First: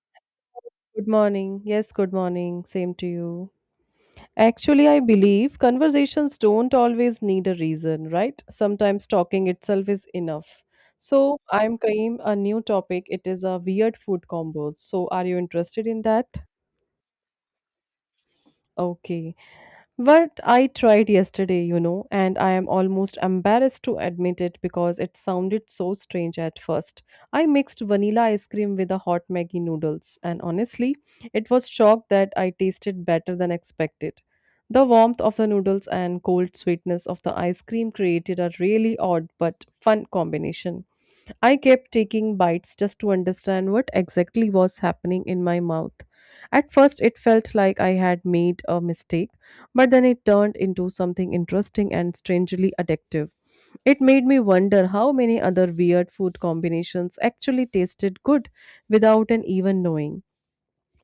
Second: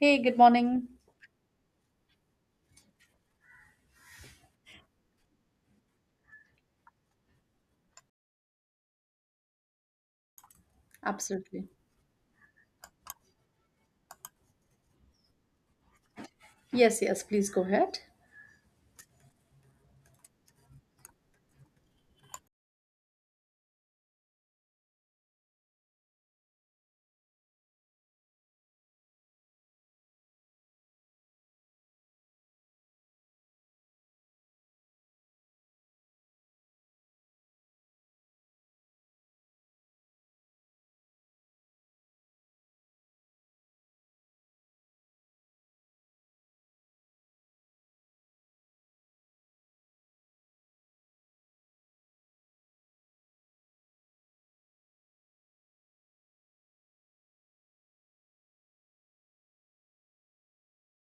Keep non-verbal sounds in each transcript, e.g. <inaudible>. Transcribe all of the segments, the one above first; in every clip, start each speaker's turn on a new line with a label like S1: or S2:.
S1: Hey, good morning.
S2: Good morning. Yes, good morning. Same to you. Actually, I believe conversations don't always need a reason, right? Sometimes talking itself is enough. So,
S1: Absolutely.
S2: I'm Kaim, a new topic. It is a weird food combos. So, are you interested in that?
S1: Yes, yes, please go ahead.
S2: Okay. But I tried yesterday, and I am almost embarrassed to admit it because it sounded so strange at first. I mixed vanilla ice cream with the hot Maggie noodles, and honestly, it was shocked that I tasted better than expected. The warmth of the noodles and cold sweetness of the ice cream created a really odd but fun combination. I kept taking bites just to understand what exactly was happening in my mouth. At first, it felt like I had made a mistake, but then it turned into something interesting and strangely addictive. It made me wonder how many other weird food combinations actually tasted good without an even knowing.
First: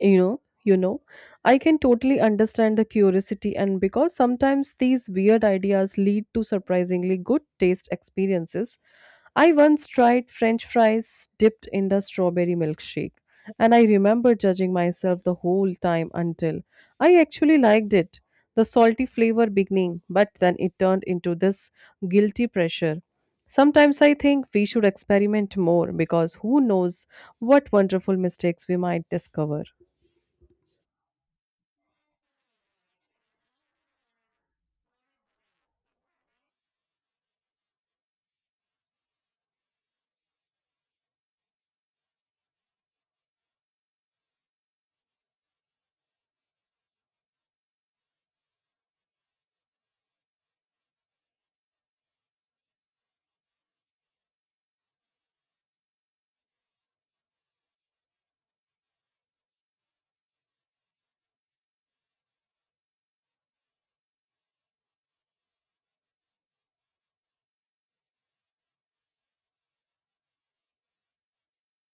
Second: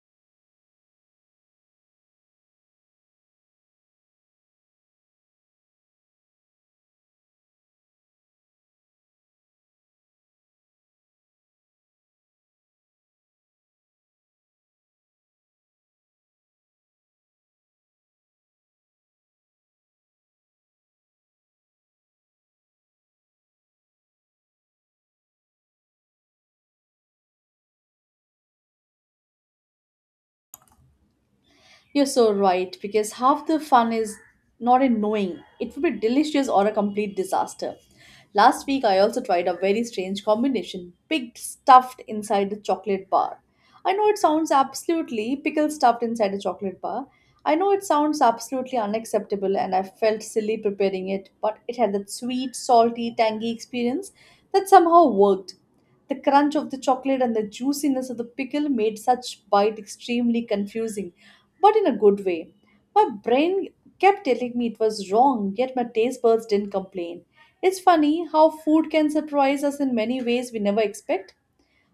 S2: You know, you know, I can totally understand the curiosity, and because sometimes these weird ideas lead to surprisingly good taste experiences, I once tried french fries dipped in the strawberry milkshake, and I remember judging myself the whole time until I actually liked it. The salty flavor beginning, but then it turned into this guilty pressure. Sometimes I think we should experiment more because who knows what wonderful mistakes we might discover.
S1: You're so right, because half the fun is not in knowing. It would be delicious or a complete disaster. Last week, I also tried a very strange combination pig stuffed inside a chocolate bar. I know it sounds absolutely pickle stuffed inside a chocolate bar. I know it sounds absolutely unacceptable, and I felt silly preparing it, but it had that sweet, salty, tangy experience that somehow worked. The crunch of the chocolate and the juiciness of the pickle made such bite extremely confusing, but in a good way. My brain kept telling me it was wrong, yet my taste buds didn't complain. It's funny how food can surprise us in many ways we never expect.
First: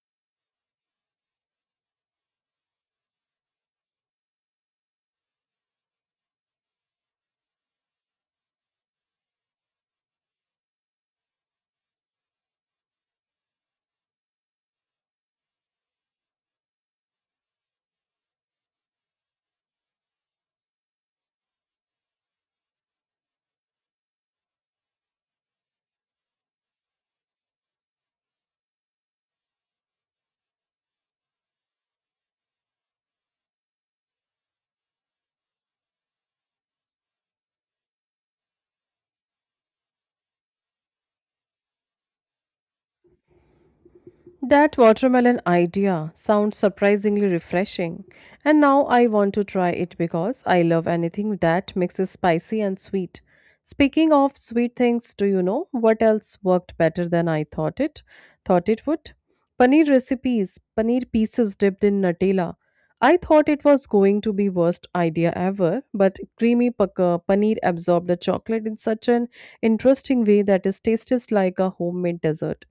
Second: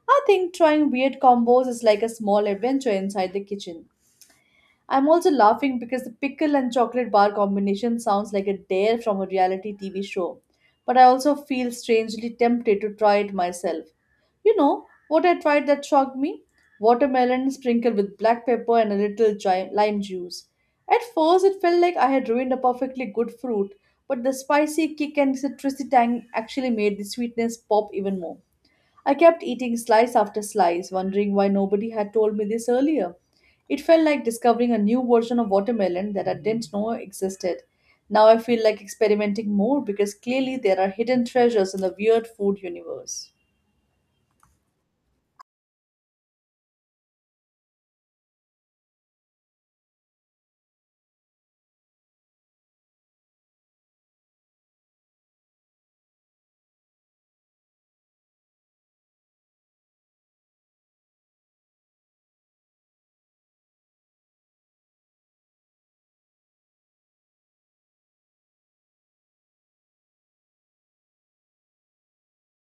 S1: I think trying weird combos is like a small adventure inside the kitchen. I'm also laughing because the pickle and chocolate bar combination sounds like a dare from a reality TV show, but I also feel strangely tempted to try it myself. You know what I tried that shocked me? Watermelon sprinkled with black pepper and a little lime juice. At first, it felt like I had ruined a perfectly good fruit, but the spicy kick and citrusy tang actually made the sweetness pop even more. I kept eating slice after slice, wondering why nobody had told me this earlier. It felt like discovering a new version of watermelon that I didn't know existed. Now I feel like experimenting more because clearly there are hidden treasures in the weird food universe.
S2: That watermelon idea sounds surprisingly refreshing, and now I want to try it because I love anything that mixes spicy and sweet. Speaking of sweet things, do you know what else worked better than I thought it would? Paneer recipes, paneer pieces dipped in Nutella. I thought it was going to be worst idea ever, but creamy pakka paneer absorbed the chocolate in such an interesting way that it tasted like a homemade dessert.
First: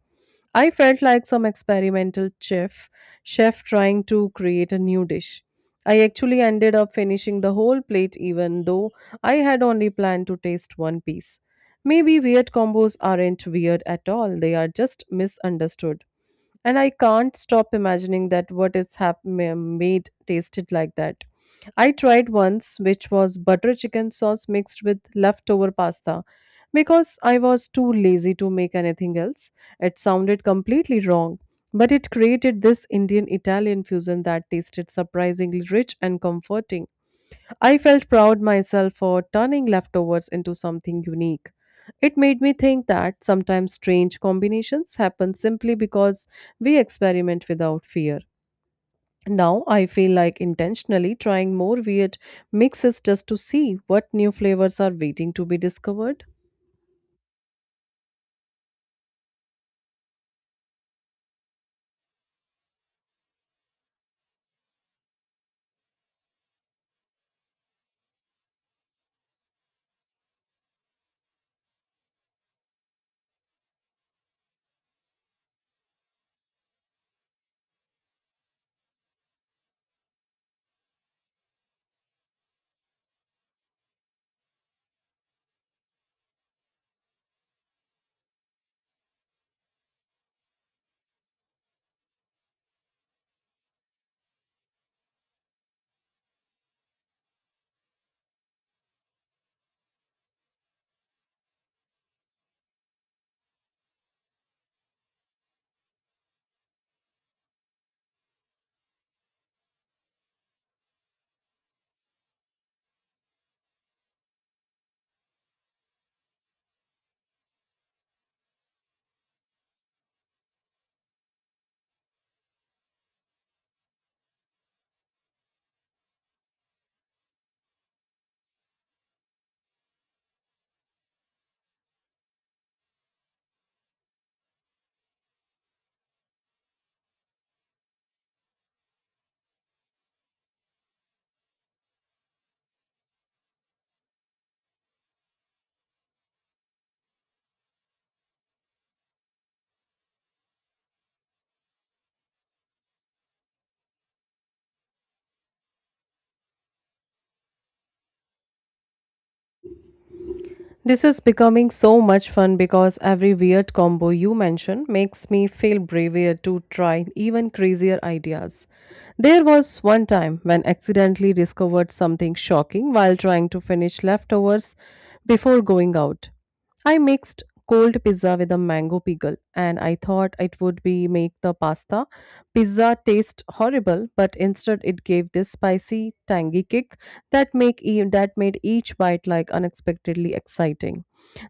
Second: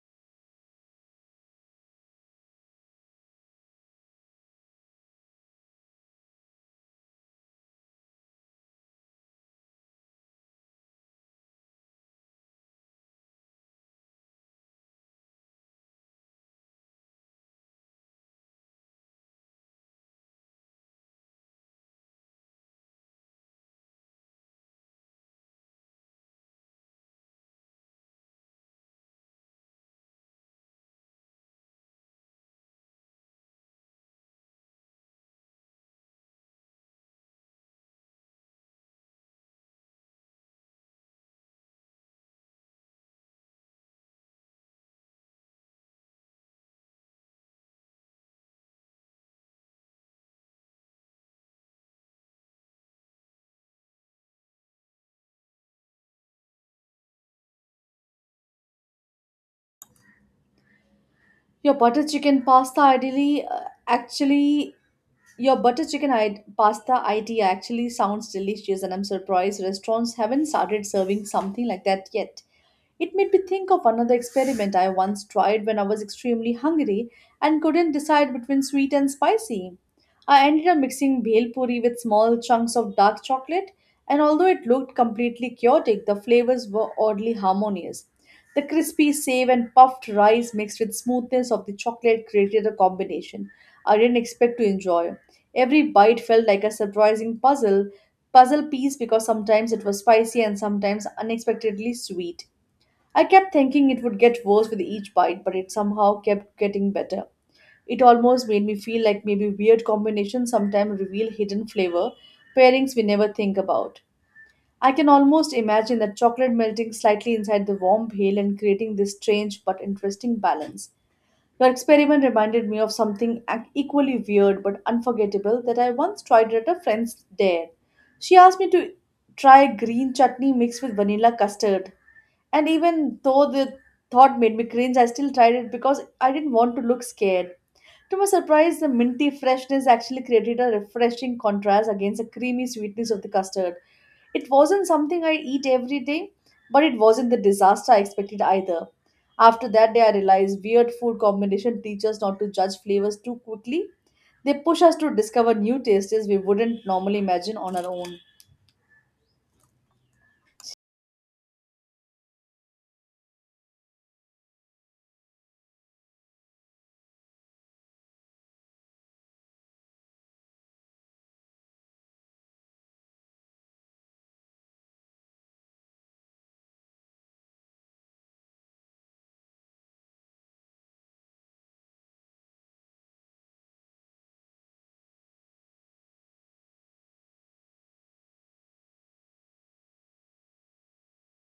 S2: I felt like some experimental chef trying to create a new dish. I actually ended up finishing the whole plate even though I had only planned to taste one piece. Maybe weird combos aren't weird at all, they are just misunderstood, and I can't stop imagining that what is made tasted like that. I tried once, which was butter chicken sauce mixed with leftover pasta, because I was too lazy to make anything else. It sounded completely wrong, but it created this Indian Italian fusion that tasted surprisingly rich and comforting. I felt proud myself for turning leftovers into something unique. It made me think that sometimes strange combinations happen simply because we experiment without fear. Now I feel like intentionally trying more weird mixes just to see what new flavors are waiting to be discovered.
S1: Your butter chicken pasta ideally uh, actually Your butter chicken pasta idea actually sounds delicious, and I'm surprised restaurants haven't started serving something like that yet. It made me think of another experiment I once tried when I was extremely hungry and couldn't decide between sweet and spicy. I ended up mixing bhel puri with small chunks of dark chocolate, and although it looked completely chaotic, the flavors were oddly harmonious. The crispy save and puffed rice mixed with smoothness of the chocolate created a combination I didn't expect to enjoy. Every bite felt like a surprising puzzle piece because sometimes it was spicy and sometimes unexpectedly sweet. I kept thinking it would get worse with each bite, but it somehow kept getting better. It almost made me feel like maybe weird combinations sometimes reveal hidden flavor pairings we never think about. I can almost imagine that chocolate melting slightly inside the warm veil and creating this strange but interesting balance. Your experiment reminded me of something equally weird but unforgettable that I once tried at a friend's dare. She asked me to try green chutney mixed with vanilla custard, and even though the thought made me cringe, I still tried it because I didn't want to look scared. To my surprise, the minty freshness actually created a refreshing contrast against the creamy sweetness of the custard. It wasn't something I eat every day, but it wasn't the disaster I expected either. After that day, I realized weird food combination teach us not to judge flavors too quickly. They push us to discover new tastes we wouldn't normally imagine on our own.
S2: This is becoming so much fun because every weird combo you mention makes me feel braver to try even crazier ideas. There was one time when accidentally discovered something shocking while trying to finish leftovers before going out. I mixed cold pizza with a mango pickle, and I thought it would be make the pasta pizza taste horrible, but instead it gave this spicy tangy kick that that made each bite like unexpectedly exciting.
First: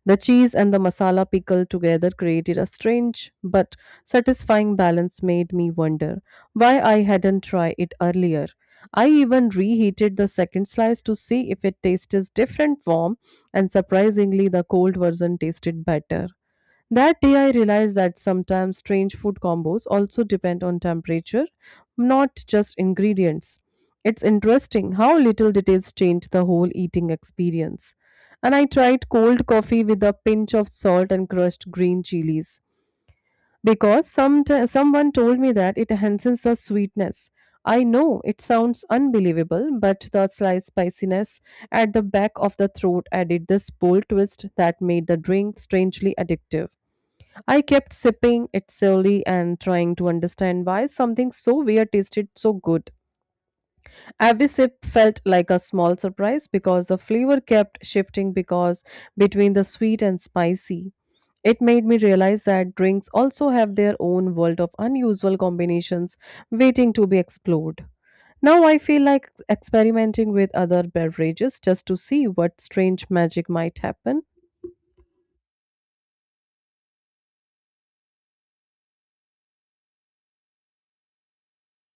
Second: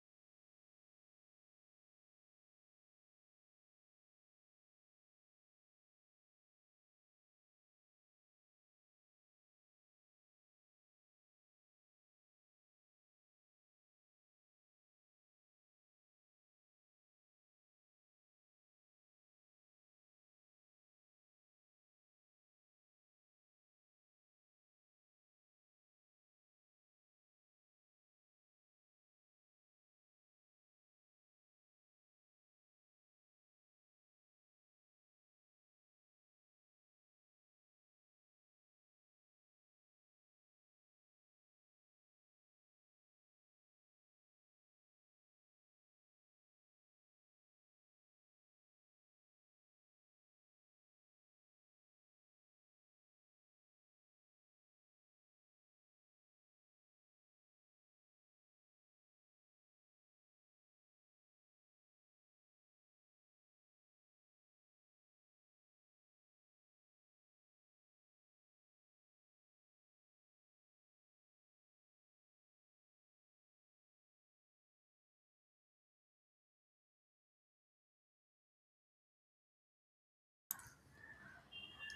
S2: The cheese and the masala pickle together created a strange but satisfying balance made me wonder why I hadn't tried it earlier. I even reheated the second slice to see if it tasted different warm, and surprisingly, the cold version tasted better. That day, I realized that sometimes strange food combos also depend on temperature, not just ingredients. It's interesting how little details change the whole eating experience. And I tried cold coffee with a pinch of salt and crushed green chilies because someone told me that it enhances the sweetness. I know it sounds unbelievable, but the slight spiciness at the back of the throat added this bold twist that made the drink strangely addictive. I kept sipping it slowly and trying to understand why something so weird tasted so good. Every sip felt like a small surprise because the flavor kept shifting because between the sweet and spicy. It made me realize that drinks also have their own world of unusual combinations waiting to be explored. Now I feel like experimenting with other beverages just to see what strange magic might happen.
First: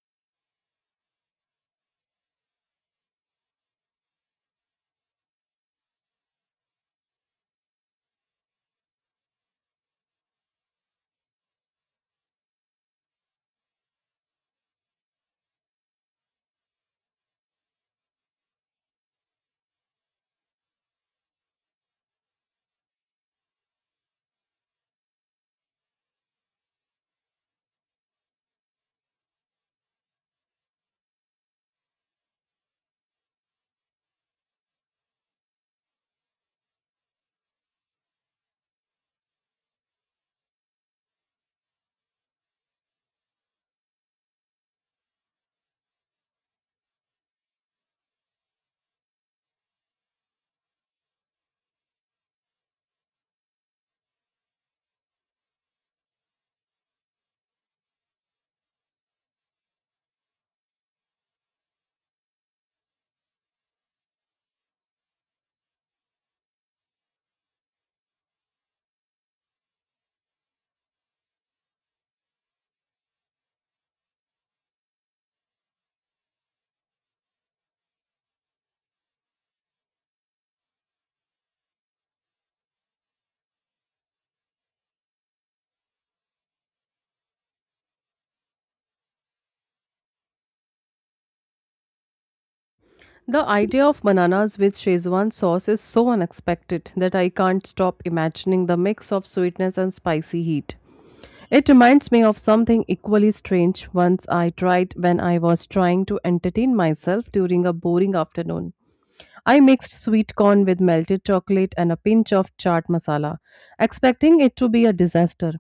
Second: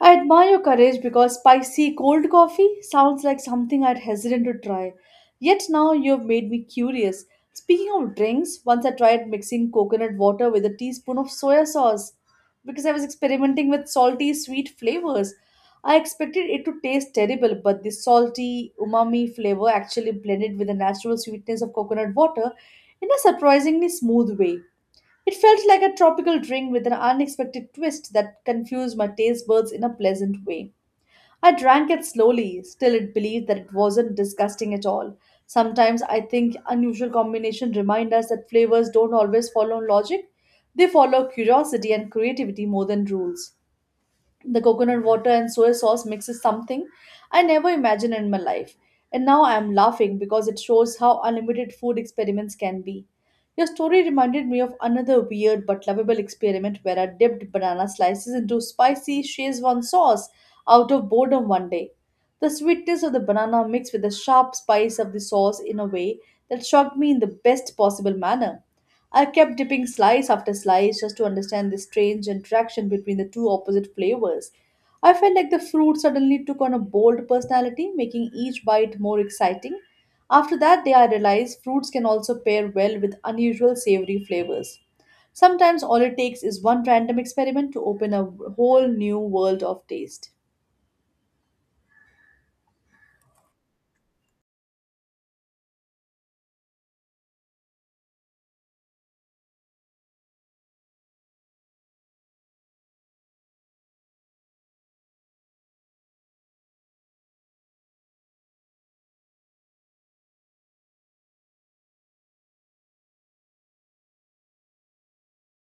S1: I admire your courage because spicy cold coffee sounds like something I'd hesitant to try. Yet now you've made me curious. Speaking of drinks, once I tried mixing coconut water with a teaspoon of soya sauce because I was experimenting with salty, sweet flavors. I expected it to taste terrible, but the salty, umami flavor actually blended with the natural sweetness of coconut water in a surprisingly smooth way. It felt like a tropical drink with an unexpected twist that confused my taste buds in a pleasant way. I drank it slowly, still it believed that it wasn't disgusting at all. Sometimes I think unusual combinations remind us that flavors don't always follow logic. They follow curiosity and creativity more than rules. The coconut water and soy sauce mix is something I never imagined in my life. And now I am laughing because it shows how unlimited food experiments can be. Your story reminded me of another weird but lovable experiment where I dipped banana slices into spicy Szechuan sauce out of boredom one day. The sweetness of the banana mixed with the sharp spice of the sauce in a way that shocked me in the best possible manner. I kept dipping slice after slice just to understand the strange interaction between the two opposite flavors. I felt like the fruit suddenly took on a bold personality, making each bite more exciting. After that day, I realized fruits can also pair well with unusual savory flavors. Sometimes all it takes is one random experiment to open a whole new world of taste.
S2: The idea of bananas with Szechuan sauce is so unexpected that I can't stop imagining the mix of sweetness and spicy heat. It reminds me of something equally strange once I tried when I was trying to entertain myself during a boring afternoon. I mixed sweet corn with melted chocolate and a pinch of chaat masala, expecting it to be a disaster.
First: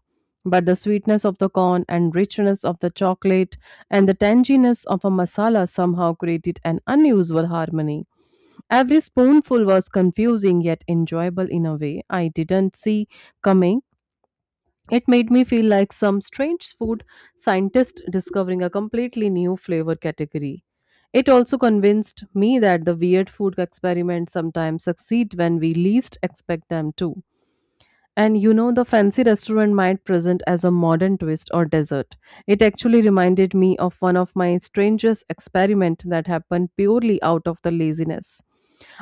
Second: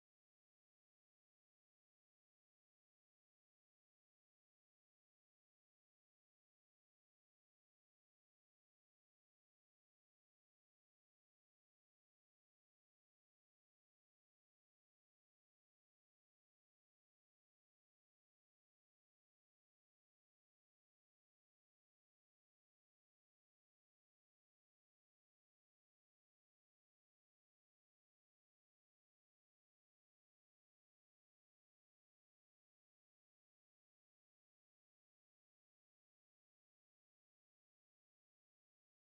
S2: But the sweetness of the corn and richness of the chocolate and the tanginess of a masala somehow created an unusual harmony. Every spoonful was confusing yet enjoyable in a way I didn't see coming. It made me feel like some strange food scientist discovering a completely new flavor category. It also convinced me that the weird food experiments sometimes succeed when we least expect them to. And you know, the fancy restaurant might present as a modern twist or dessert. It actually reminded me of one of my strangest experiments that happened purely out of the laziness.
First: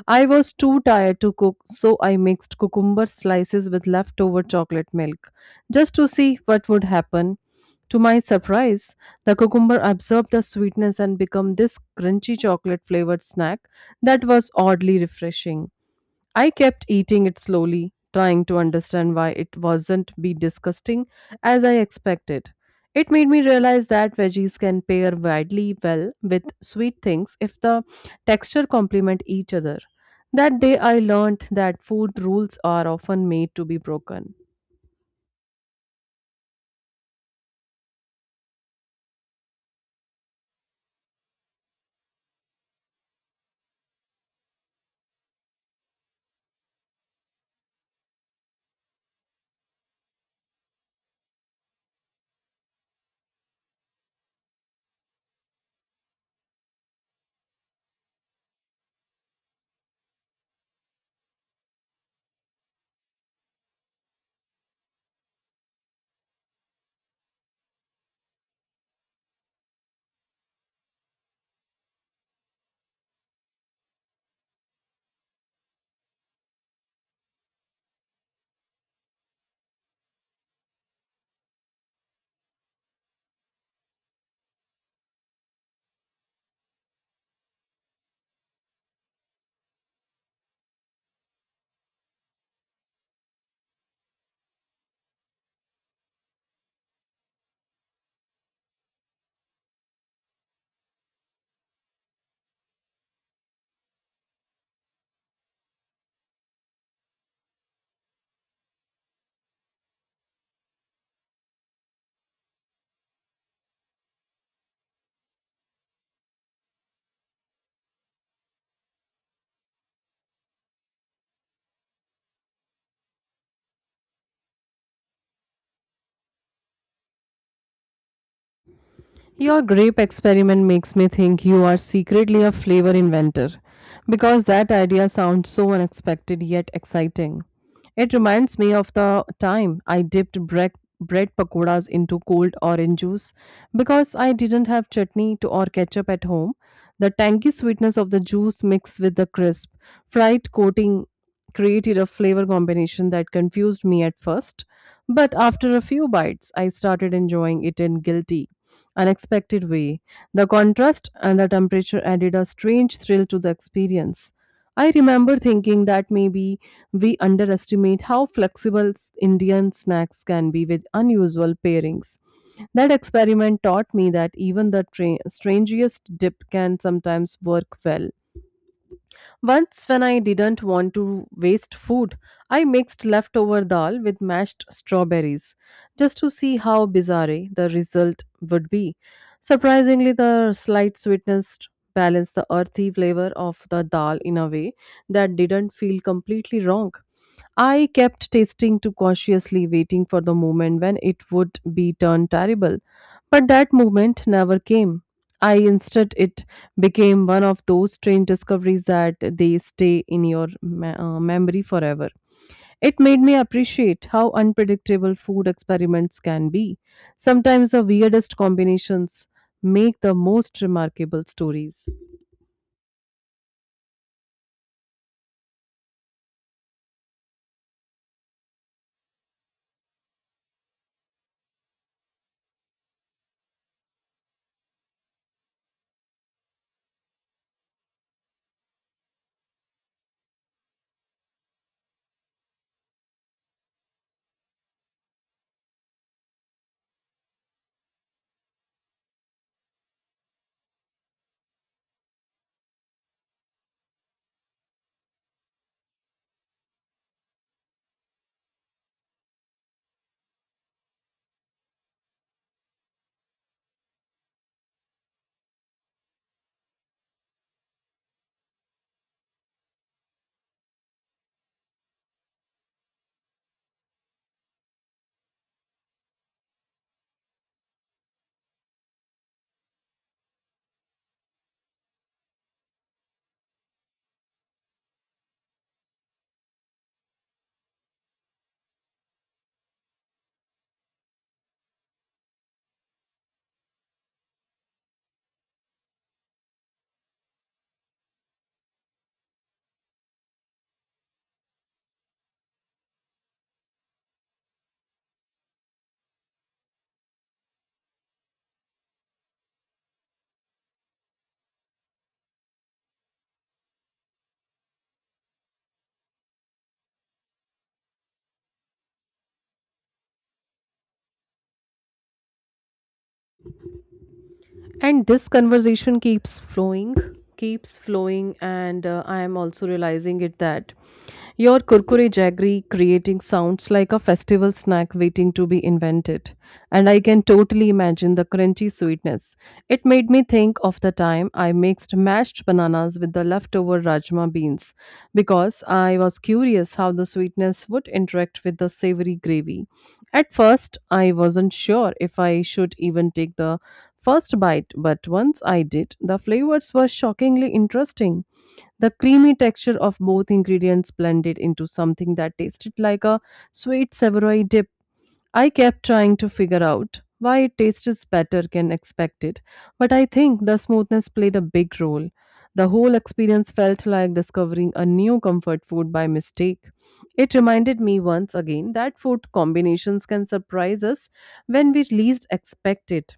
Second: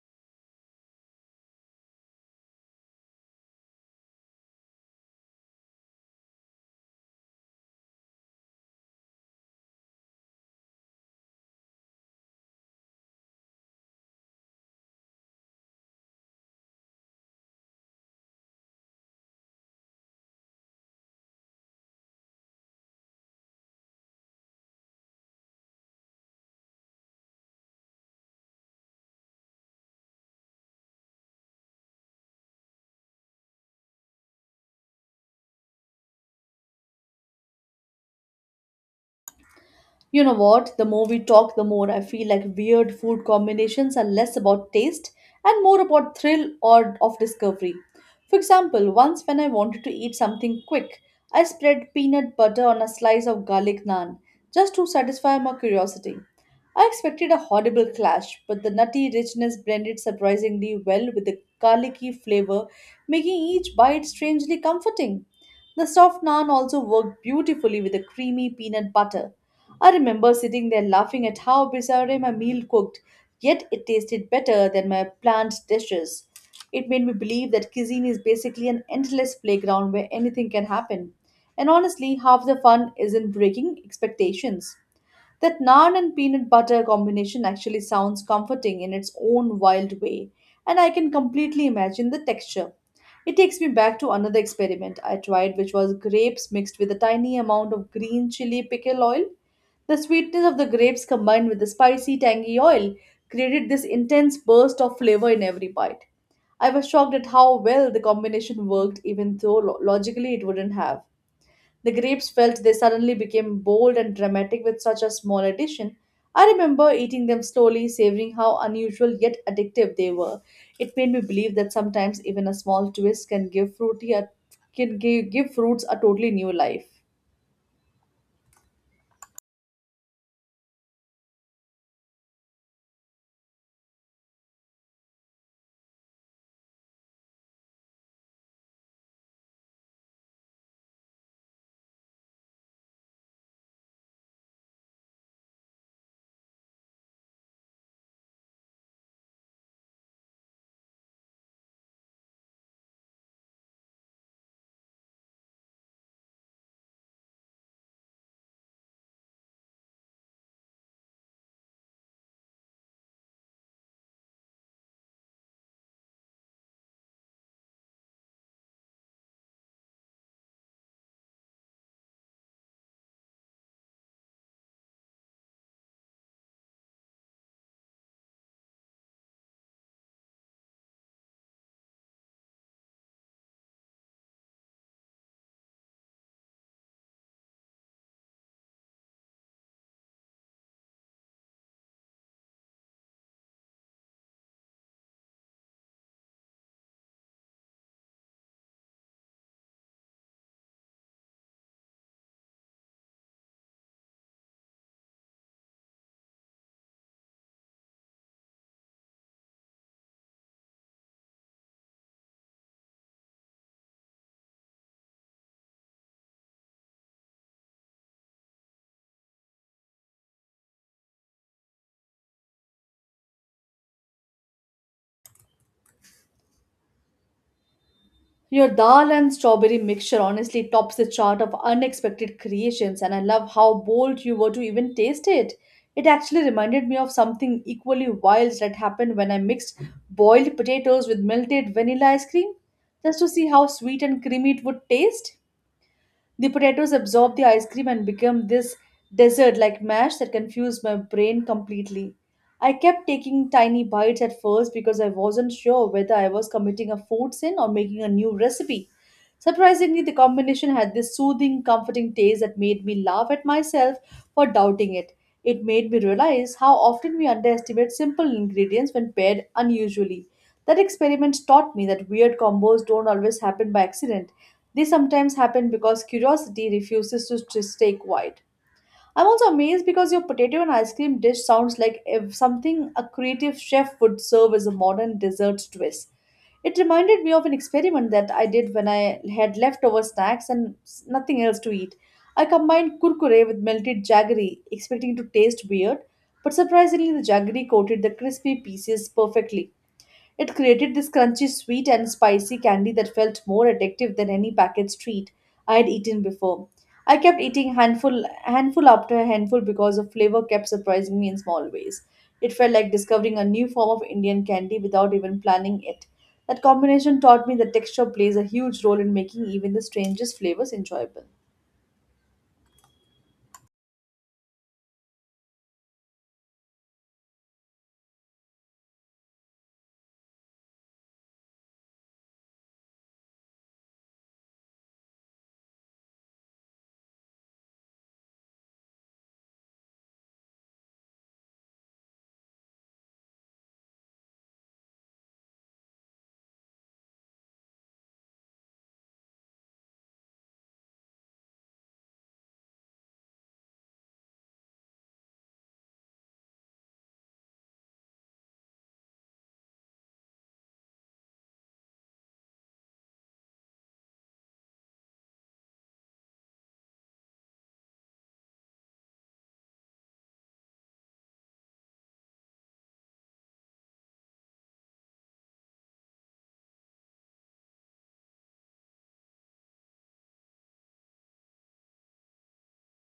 S2: I was too tired to cook, so I mixed cucumber slices with leftover chocolate milk just to see what would happen. To my surprise, the cucumber absorbed the sweetness and became this crunchy chocolate flavored snack that was oddly refreshing. I kept eating it slowly, trying to understand why it wasn't be disgusting as I expected. It made me realize that veggies can pair widely well with sweet things if the texture complement each other. That day I learned that food rules are often made to be broken.
S1: You know what? The more we talk, the more I feel like weird food combinations are less about taste and more about thrill or of discovery. For example, once when I wanted to eat something quick, I spread peanut butter on a slice of garlic naan just to satisfy my curiosity. I expected a horrible clash, but the nutty richness blended surprisingly well with the garlicky flavor, making each bite strangely comforting. The soft naan also worked beautifully with the creamy peanut butter. I remember sitting there laughing at how bizarre my meal cooked, yet it tasted better than my planned dishes. It made me believe that cuisine is basically an endless playground where anything can happen. And honestly, half the fun is in breaking expectations. That naan and peanut butter combination actually sounds comforting in its own wild way, and I can completely imagine the texture. It takes me back to another experiment I tried, which was grapes mixed with a tiny amount of green chili pickle oil. The sweetness of the grapes combined with the spicy, tangy oil created this intense burst of flavor in every bite. I was shocked at how well the combination worked, even though logically it wouldn't have. The grapes felt they suddenly became bold and dramatic with such a small addition. I remember eating them slowly, savoring how unusual yet addictive they were. It made me believe that sometimes even a small twist can give fruity a, can give, give fruits a totally new life.
S2: Your grape experiment makes me think you are secretly a flavor inventor because that idea sounds so unexpected yet exciting. It reminds me of the time I dipped bread pakoras into cold orange juice because I didn't have chutney to or ketchup at home. The tangy sweetness of the juice mixed with the crisp, fried coating created a flavor combination that confused me at first. But after a few bites, I started enjoying it in guilty unexpected way. The contrast and the temperature added a strange thrill to the experience. I remember thinking that maybe we underestimate how flexible Indian snacks can be with unusual pairings. That experiment taught me that even the strangest dip can sometimes work well. Once, when I didn't want to waste food, I mixed leftover dal with mashed strawberries just to see how bizarre the result would be. Surprisingly, the slight sweetness balanced the earthy flavor of the dal in a way that didn't feel completely wrong. I kept tasting too cautiously, waiting for the moment when it would be turned terrible. But that moment never came. I instead it became one of those strange discoveries that they stay in your memory forever. It made me appreciate how unpredictable food experiments can be. Sometimes the weirdest combinations make the most remarkable stories.
S1: Your dal and strawberry mixture honestly tops the chart of unexpected creations, and I love how bold you were to even taste it. It actually reminded me of something equally wild that happened when I mixed boiled potatoes with melted vanilla ice cream, just to see how sweet and creamy it would taste. The potatoes absorb the ice cream and become this dessert like mash that confused my brain completely. I kept taking tiny bites at first because I wasn't sure whether I was committing a food sin or making a new recipe. Surprisingly, the combination had this soothing, comforting taste that made me laugh at myself for doubting it. It made me realize how often we underestimate simple ingredients when paired unusually. That experiment taught me that weird combos don't always happen by accident. These sometimes happen because curiosity refuses to stay quiet. I'm also amazed because your potato and ice cream dish sounds like if something a creative chef would serve as a modern dessert twist. It reminded me of an experiment that I did when I had leftover snacks and nothing else to eat. I combined kurkure with melted jaggery, expecting to taste weird, but surprisingly, the jaggery coated the crispy pieces perfectly. It created this crunchy, sweet, and spicy candy that felt more addictive than any packaged treat I had eaten before. I kept eating handful after handful because the flavor kept surprising me in small ways. It felt like discovering a new form of Indian candy without even planning it. That combination taught me that texture plays a huge role in making even the strangest flavors enjoyable.
S2: And this conversation keeps flowing, and I am also realizing it that your kurkure jaggery creating sounds like a festival snack waiting to be invented. And I can totally imagine the crunchy sweetness. It made me think of the time I mixed mashed bananas with the leftover rajma beans because I was curious how the sweetness would interact with the savory gravy. At first, I wasn't sure if I should even take the first bite, but once I did, the flavors were shockingly interesting. The creamy texture of both ingredients blended into something that tasted like a sweet savory dip. I kept trying to figure out why it tasted better than expected, but I think the smoothness played a big role. The whole experience felt like discovering a new comfort food by mistake. It reminded me once again that food combinations can surprise us when we least expect it.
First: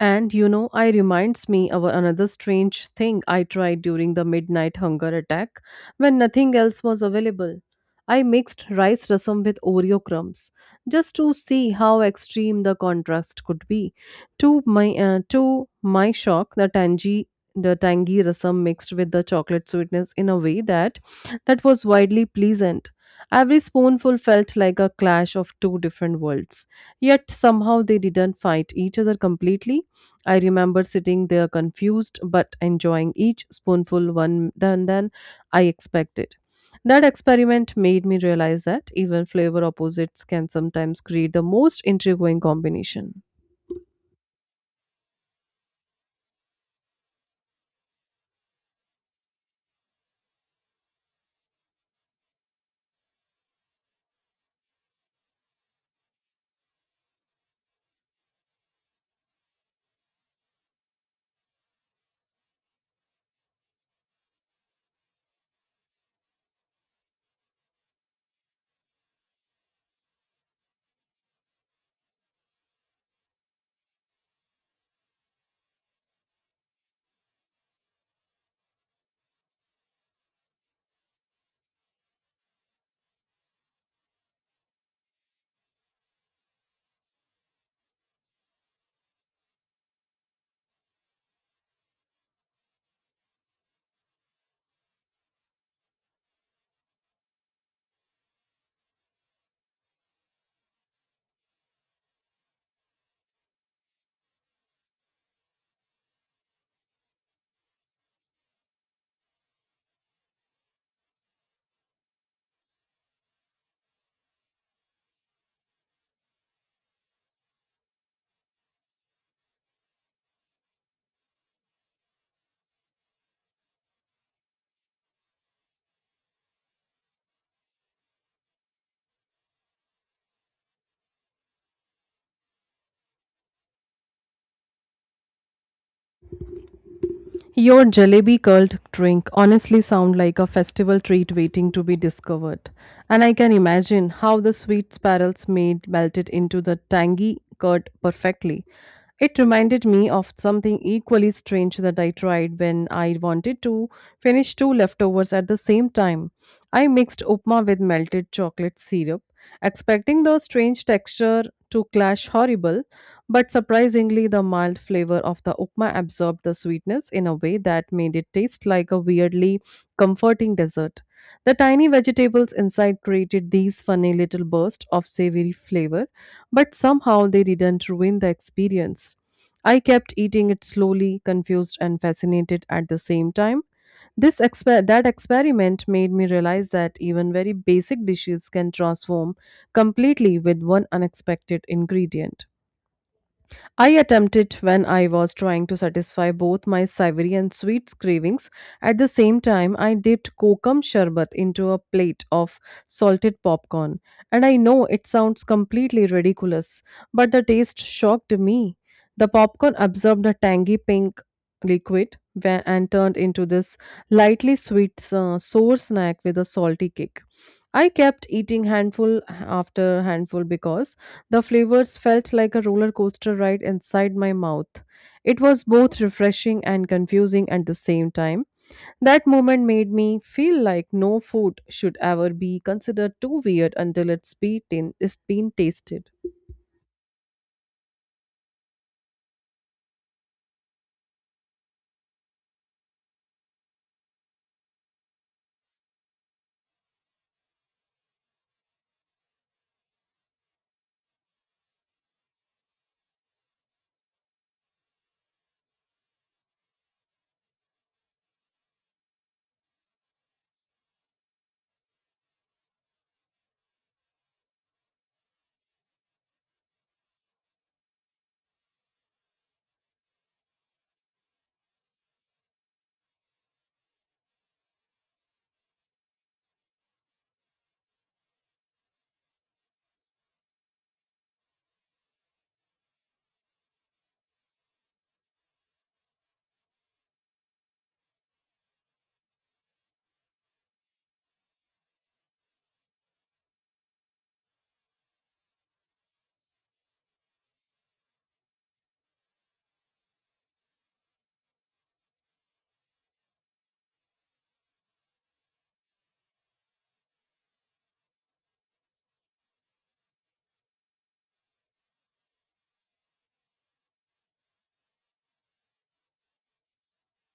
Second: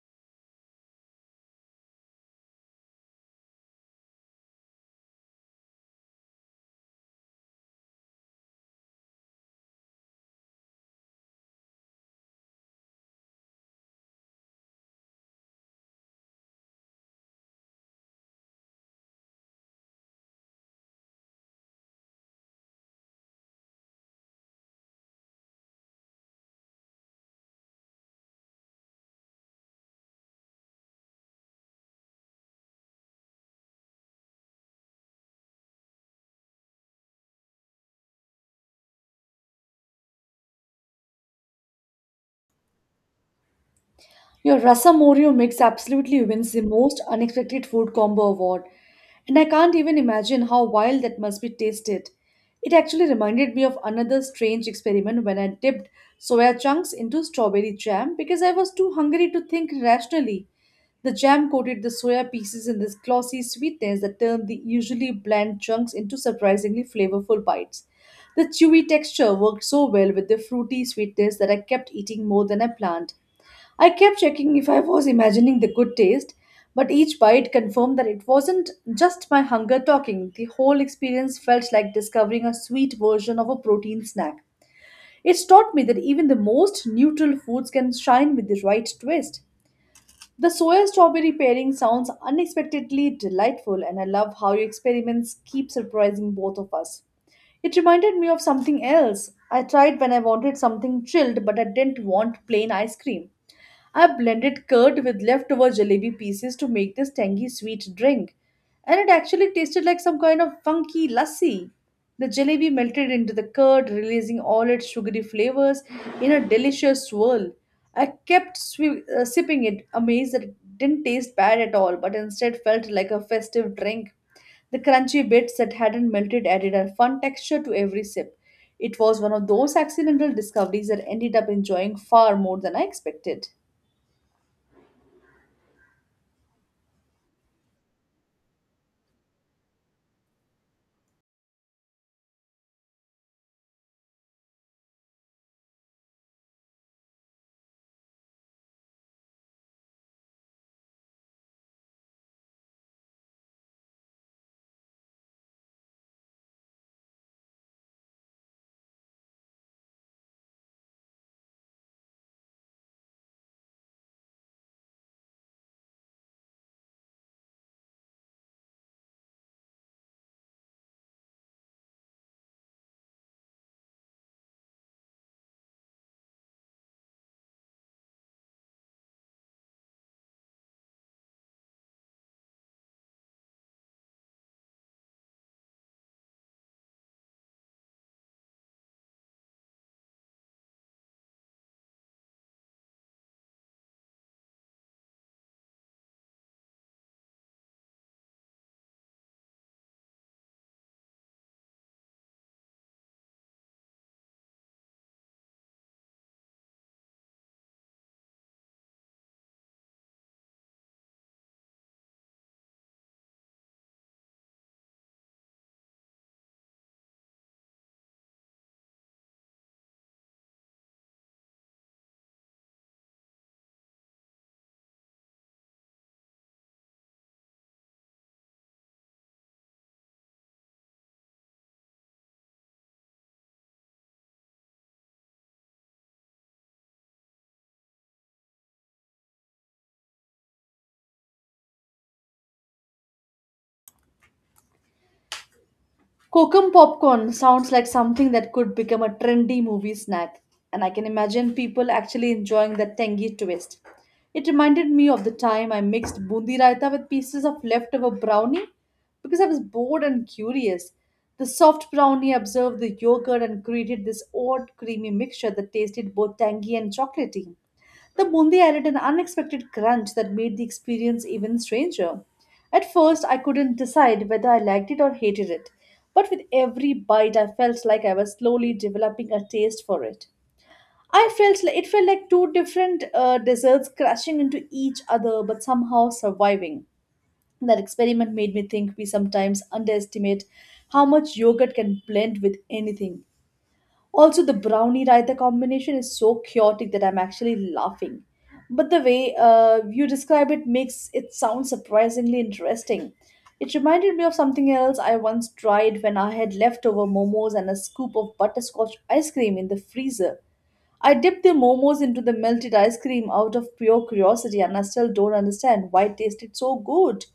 S2: And you know, I reminds me of another strange thing I tried during the midnight hunger attack when nothing else was available. I mixed rice rasam with Oreo crumbs just to see how extreme the contrast could be. To my shock, the tangy rasam mixed with the chocolate sweetness in a way that was widely pleasant. Every spoonful felt like a clash of two different worlds, yet somehow they didn't fight each other completely. I remember sitting there confused but enjoying each spoonful one than I expected. That experiment made me realize that even flavor opposites can sometimes create the most intriguing combination.
S1: Your Rasa Morio mix absolutely wins the most unexpected food combo award, and I can't even imagine how wild that must be tasted. It actually reminded me of another strange experiment when I dipped soya chunks into strawberry jam because I was too hungry to think rationally. The jam coated the soya pieces in this glossy sweetness that turned the usually bland chunks into surprisingly flavorful bites. The chewy texture worked so well with the fruity sweetness that I kept eating more than I planned. I kept checking if I was imagining the good taste, but each bite confirmed that it wasn't just my hunger talking. The whole experience felt like discovering a sweet version of a protein snack. It's taught me that even the most neutral foods can shine with the right twist. The soya strawberry pairing sounds unexpectedly delightful, and I love how your experiments keep surprising both of us. It reminded me of something else I tried when I wanted something chilled, but I didn't want plain ice cream. I blended curd with leftover jalebi pieces to make this tangy sweet drink, and it actually tasted like some kind of funky lassi. The jalebi melted into the curd, releasing all its sugary flavors in a delicious swirl. I kept swi sipping it, amazed that it didn't taste bad at all, but instead felt like a festive drink. The crunchy bits that hadn't melted added a fun texture to every sip. It was one of those accidental discoveries that ended up enjoying far more than I expected.
S2: Your jalebi curled drink honestly sound like a festival treat waiting to be discovered. And I can imagine how the sweet spirals made melted into the tangy curd perfectly. It reminded me of something equally strange that I tried when I wanted to finish two leftovers at the same time. I mixed upma with melted chocolate syrup, expecting the strange texture to clash horrible, but surprisingly, the mild flavor of the upma absorbed the sweetness in a way that made it taste like a weirdly comforting dessert. The tiny vegetables inside created these funny little bursts of savory flavor, but somehow they didn't ruin the experience. I kept eating it slowly, confused and fascinated at the same time. That experiment made me realize that even very basic dishes can transform completely with one unexpected ingredient. I attempted when I was trying to satisfy both my savory and sweet cravings. At the same time, I dipped kokum sherbet into a plate of salted popcorn. And I know it sounds completely ridiculous, but the taste shocked me. The popcorn absorbed a tangy pink liquid and turned into this lightly sweet sour snack with a salty kick. I kept eating handful after handful because the flavors felt like a roller coaster ride inside my mouth. It was both refreshing and confusing at the same time. That moment made me feel like no food should ever be considered too weird until it's been tasted.
S1: Kokum popcorn sounds like something that could become a trendy movie snack, and I can imagine people actually enjoying that tangy twist. It reminded me of the time I mixed bundi raita with pieces of leftover brownie because I was bored and curious. The soft brownie absorbed the yogurt and created this odd creamy mixture that tasted both tangy and chocolatey. The bundi added an unexpected crunch that made the experience even stranger. At first, I couldn't decide whether I liked it or hated it, but with every bite, I felt like I was slowly developing a taste for it. I felt like, it felt like two different desserts crashing into each other, but somehow surviving. That experiment made me think we sometimes underestimate how much yogurt can blend with anything. Also, the brownie raita combination is so chaotic that I'm actually laughing. But the way you describe it makes it sound surprisingly interesting. It reminded me of something else I once tried when I had leftover momos and a scoop of butterscotch ice cream in the freezer. I dipped the momos into the melted ice cream out of pure curiosity, and I still don't understand why it tasted so good.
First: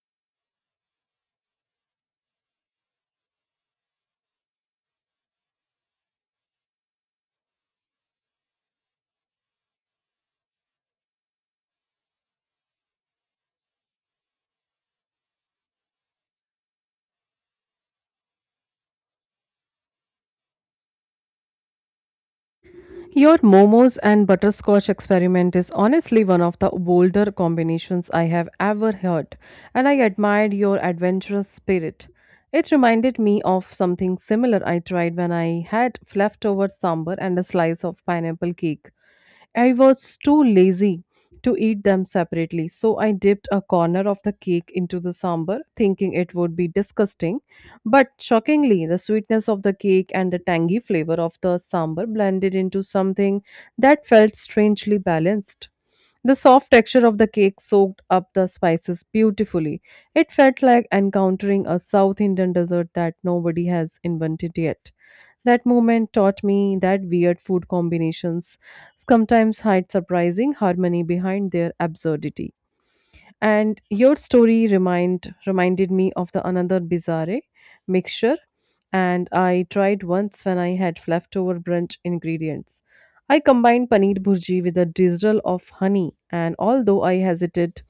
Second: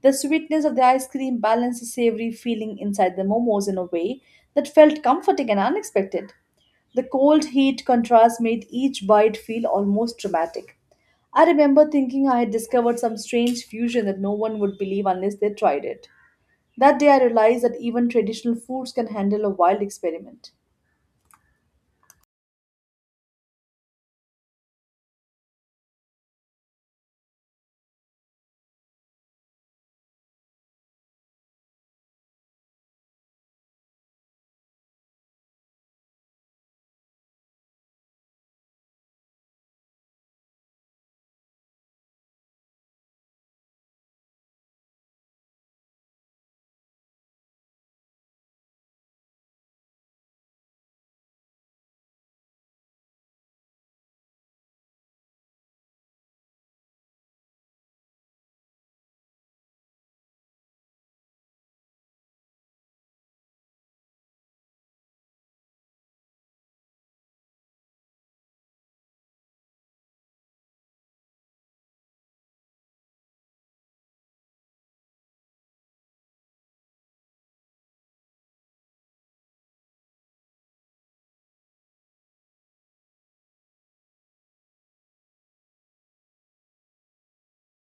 S1: The sweetness of the ice cream balanced the savory feeling inside the momos in a way that felt comforting and unexpected. The cold heat contrast made each bite feel almost dramatic. I remember thinking I had discovered some strange fusion that no one would believe unless they tried it. That day I realized that even traditional foods can handle a wild experiment.
S2: Your momos and butterscotch experiment is honestly one of the bolder combinations I have ever heard, and I admired your adventurous spirit. It reminded me of something similar I tried when I had leftover sambar and a slice of pineapple cake. I was too lazy to eat them separately, so I dipped a corner of the cake into the sambar, thinking it would be disgusting. But shockingly, the sweetness of the cake and the tangy flavor of the sambar blended into something that felt strangely balanced. The soft texture of the cake soaked up the spices beautifully. It felt like encountering a South Indian dessert that nobody has invented yet. That moment taught me that weird food combinations sometimes hide surprising harmony behind their absurdity. And your story reminded me of the another bizarre mixture and I tried once when I had leftover brunch ingredients. I combined paneer bhurji with a drizzle of honey, and although I hesitated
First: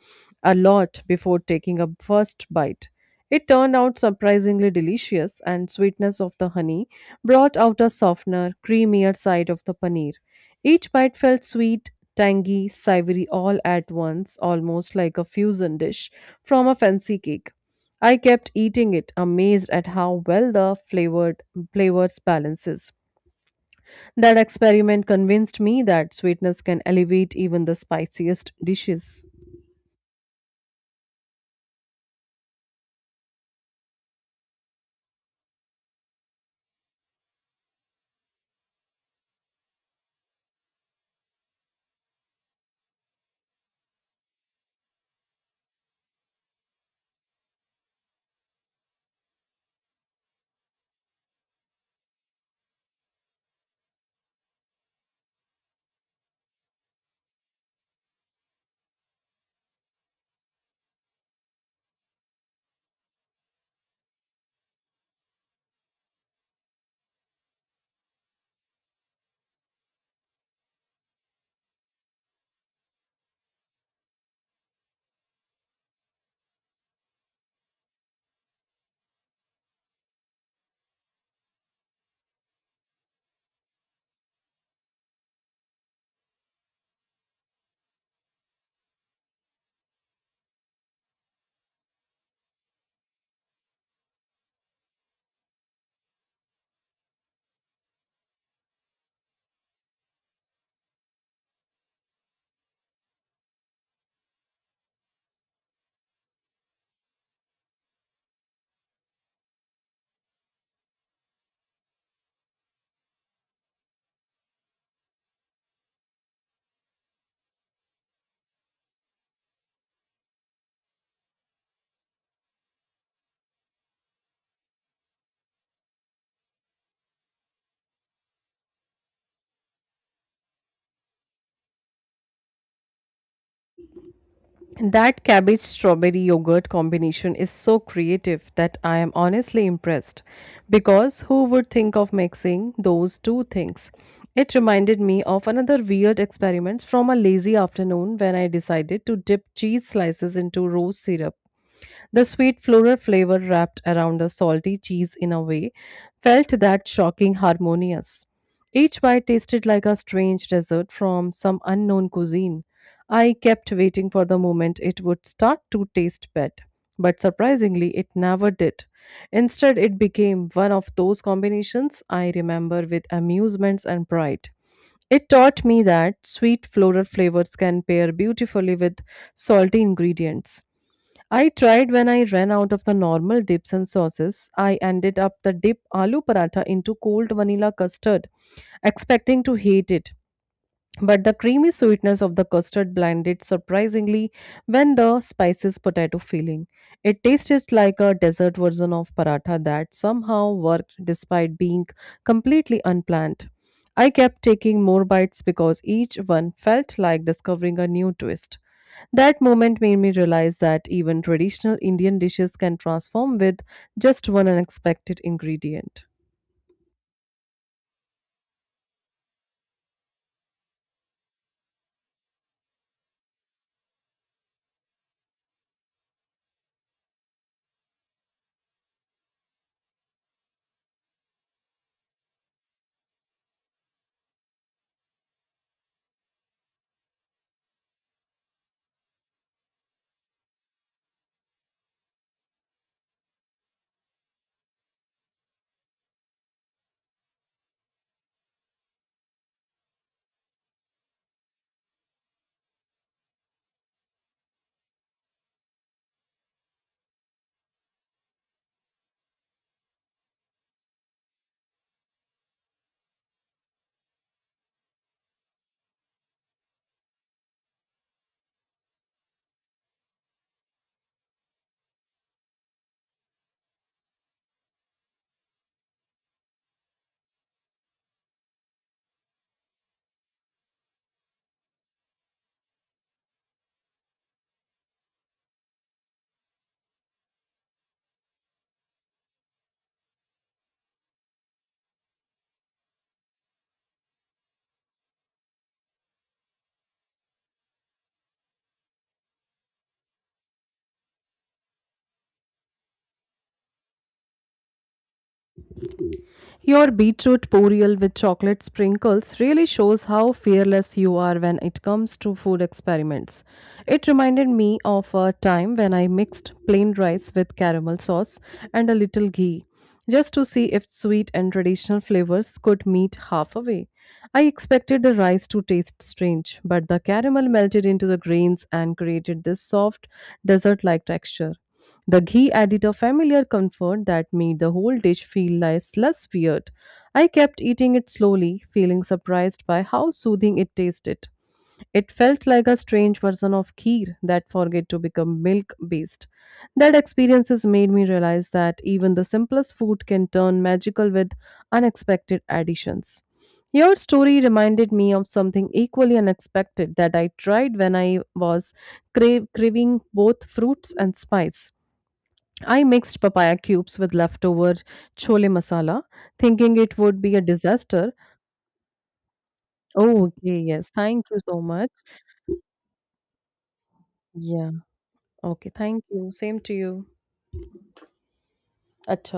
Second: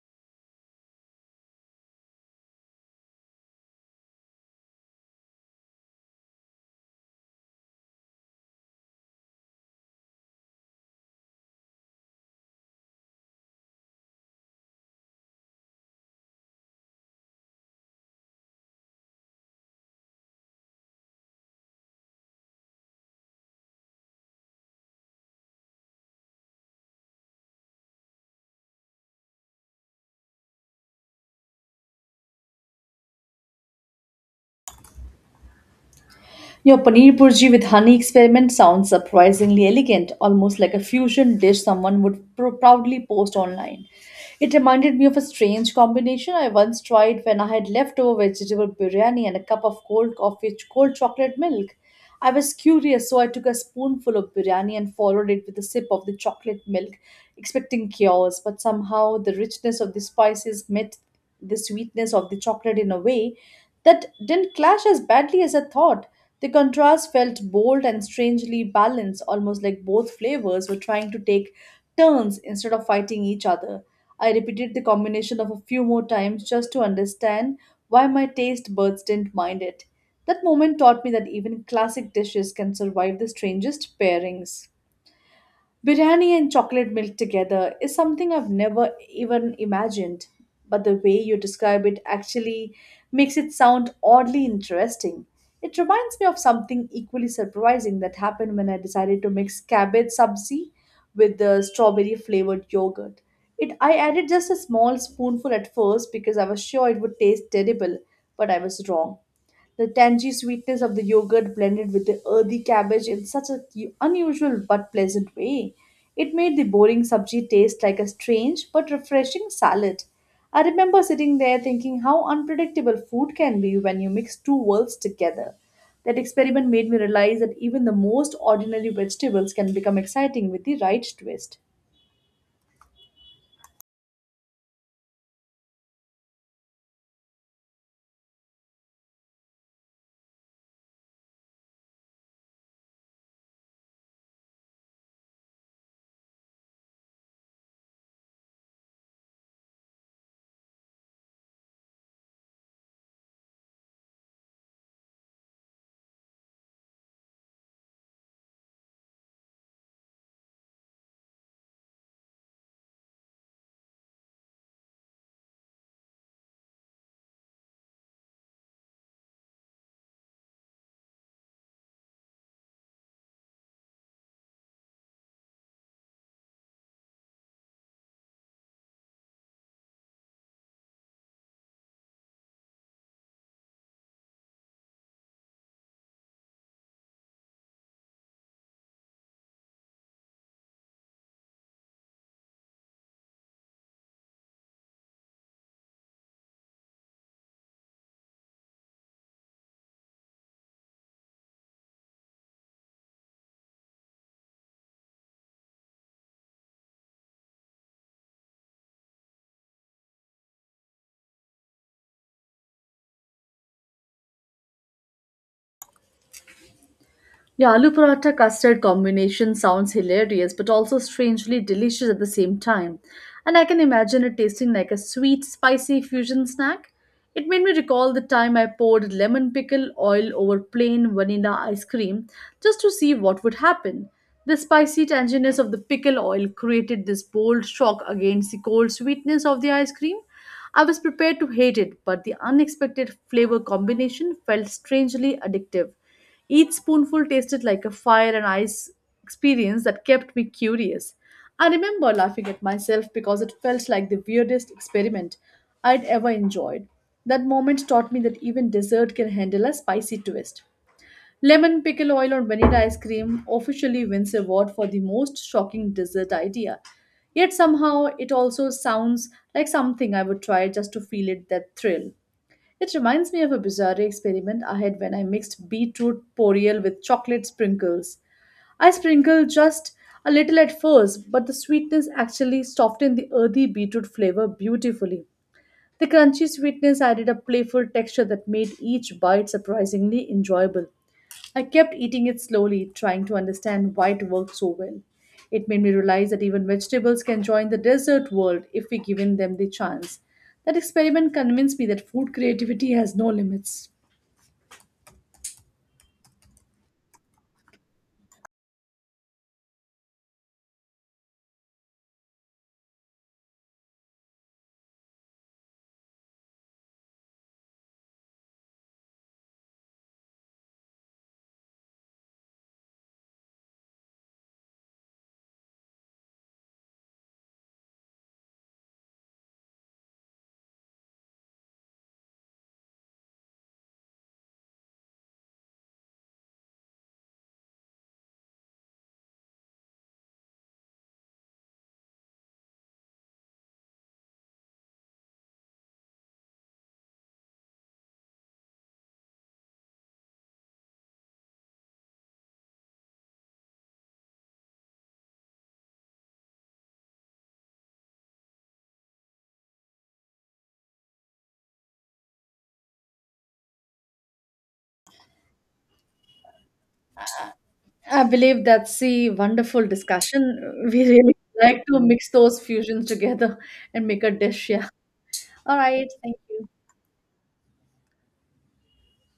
S2: a lot before taking a first bite, it turned out surprisingly delicious, and sweetness of the honey brought out a softener, creamier side of the paneer. Each bite felt sweet, tangy, savory all at once, almost like a fusion dish from a fancy cake. I kept eating it, amazed at how well the flavored flavors balances. That experiment convinced me that sweetness can elevate even the spiciest dishes.
S1: Your paneer burji with honey experiment sounds surprisingly elegant, almost like a fusion dish someone would proudly post online. It reminded me of a strange combination I once tried when I had leftover vegetable biryani and a cup of cold coffee, with cold chocolate milk. I was curious, so I took a spoonful of biryani and followed it with a sip of the chocolate milk, expecting chaos. But somehow, the richness of the spices met the sweetness of the chocolate in a way that didn't clash as badly as I thought. The contrast felt bold and strangely balanced, almost like both flavors were trying to take turns instead of fighting each other. I repeated the combination of a few more times just to understand why my taste buds didn't mind it. That moment taught me that even classic dishes can survive the strangest pairings. Biryani and chocolate milk together is something I've never even imagined, but the way you describe it actually makes it sound oddly interesting. It reminds me of something equally surprising that happened when I decided to mix cabbage sabzi with the strawberry flavored yogurt. It I added just a small spoonful at first because I was sure it would taste terrible, but I was wrong. The tangy sweetness of the yogurt blended with the earthy cabbage in such an unusual but pleasant way. It made the boring sabji taste like a strange but refreshing salad. I remember sitting there thinking how unpredictable food can be when you mix two worlds together. That experiment made me realize that even the most ordinary vegetables can become exciting with the right twist.
S2: That cabbage strawberry yogurt combination is so creative that I am honestly impressed because who would think of mixing those two things? It reminded me of another weird experiment from a lazy afternoon when I decided to dip cheese slices into rose syrup. The sweet floral flavor wrapped around the salty cheese in a way felt that shocking harmonious. Each bite tasted like a strange dessert from some unknown cuisine. I kept waiting for the moment it would start to taste bad, but surprisingly, it never did. Instead, it became one of those combinations I remember with amusements and pride. It taught me that sweet floral flavors can pair beautifully with salty ingredients. I tried when I ran out of the normal dips and sauces. I ended up the dip aloo paratha into cold vanilla custard, expecting to hate it. But the creamy sweetness of the custard blended surprisingly when the spices potato filling. It tasted like a dessert version of paratha that somehow worked despite being completely unplanned. I kept taking more bites because each one felt like discovering a new twist. That moment made me realize that even traditional Indian dishes can transform with just one unexpected ingredient.
S1: Yeah, aloo paratha custard combination sounds hilarious but also strangely delicious at the same time. And I can imagine it tasting like a sweet, spicy fusion snack. It made me recall the time I poured lemon pickle oil over plain vanilla ice cream just to see what would happen. The spicy tanginess of the pickle oil created this bold shock against the cold sweetness of the ice cream, I was prepared to hate it, but the unexpected flavor combination felt strangely addictive. Each spoonful tasted like a fire and ice experience that kept me curious. I remember laughing at myself because it felt like the weirdest experiment I'd ever enjoyed. That moment taught me that even dessert can handle a spicy twist. Lemon pickle oil on vanilla ice cream officially wins award for the most shocking dessert idea. Yet somehow it also sounds like something I would try just to feel it that thrill. It reminds me of a bizarre experiment I had when I mixed beetroot poriel with chocolate sprinkles. I sprinkled just a little at first, but the sweetness actually softened the earthy beetroot flavor beautifully. The crunchy sweetness added a playful texture that made each bite surprisingly enjoyable. I kept eating it slowly, trying to understand why it worked so well. It made me realize that even vegetables can join the dessert world if we given them the chance. That experiment convinced me that food creativity has no limits.
S2: Your beetroot puriel with chocolate sprinkles really shows how fearless you are when it comes to food experiments. It reminded me of a time when I mixed plain rice with caramel sauce and a little ghee just to see if sweet and traditional flavors could meet halfway. I expected the rice to taste strange, but the caramel melted into the grains and created this soft, dessert like texture. The ghee added a familiar comfort that made the whole dish feel less weird. I kept eating it slowly, feeling surprised by how soothing it tasted. It felt like a strange version of kheer that forget to become milk based. That experiences made me realize that even the simplest food can turn magical with unexpected additions. Your story reminded me of something equally unexpected that I tried when I was craving both fruits and spice. I mixed papaya cubes with leftover chole masala, thinking it would be a disaster.
S1: I believe that's a wonderful
S2: Oh,
S1: discussion.
S2: okay, yes.
S1: <laughs> We
S2: Thank
S1: really
S2: you so
S1: like
S2: much.
S1: to mix those fusions together and make a
S2: Yeah.
S1: dish. Yeah.
S2: Okay.
S1: All
S2: Thank
S1: right.
S2: you.
S1: Thank
S2: Same
S1: you.
S2: to you. Acha.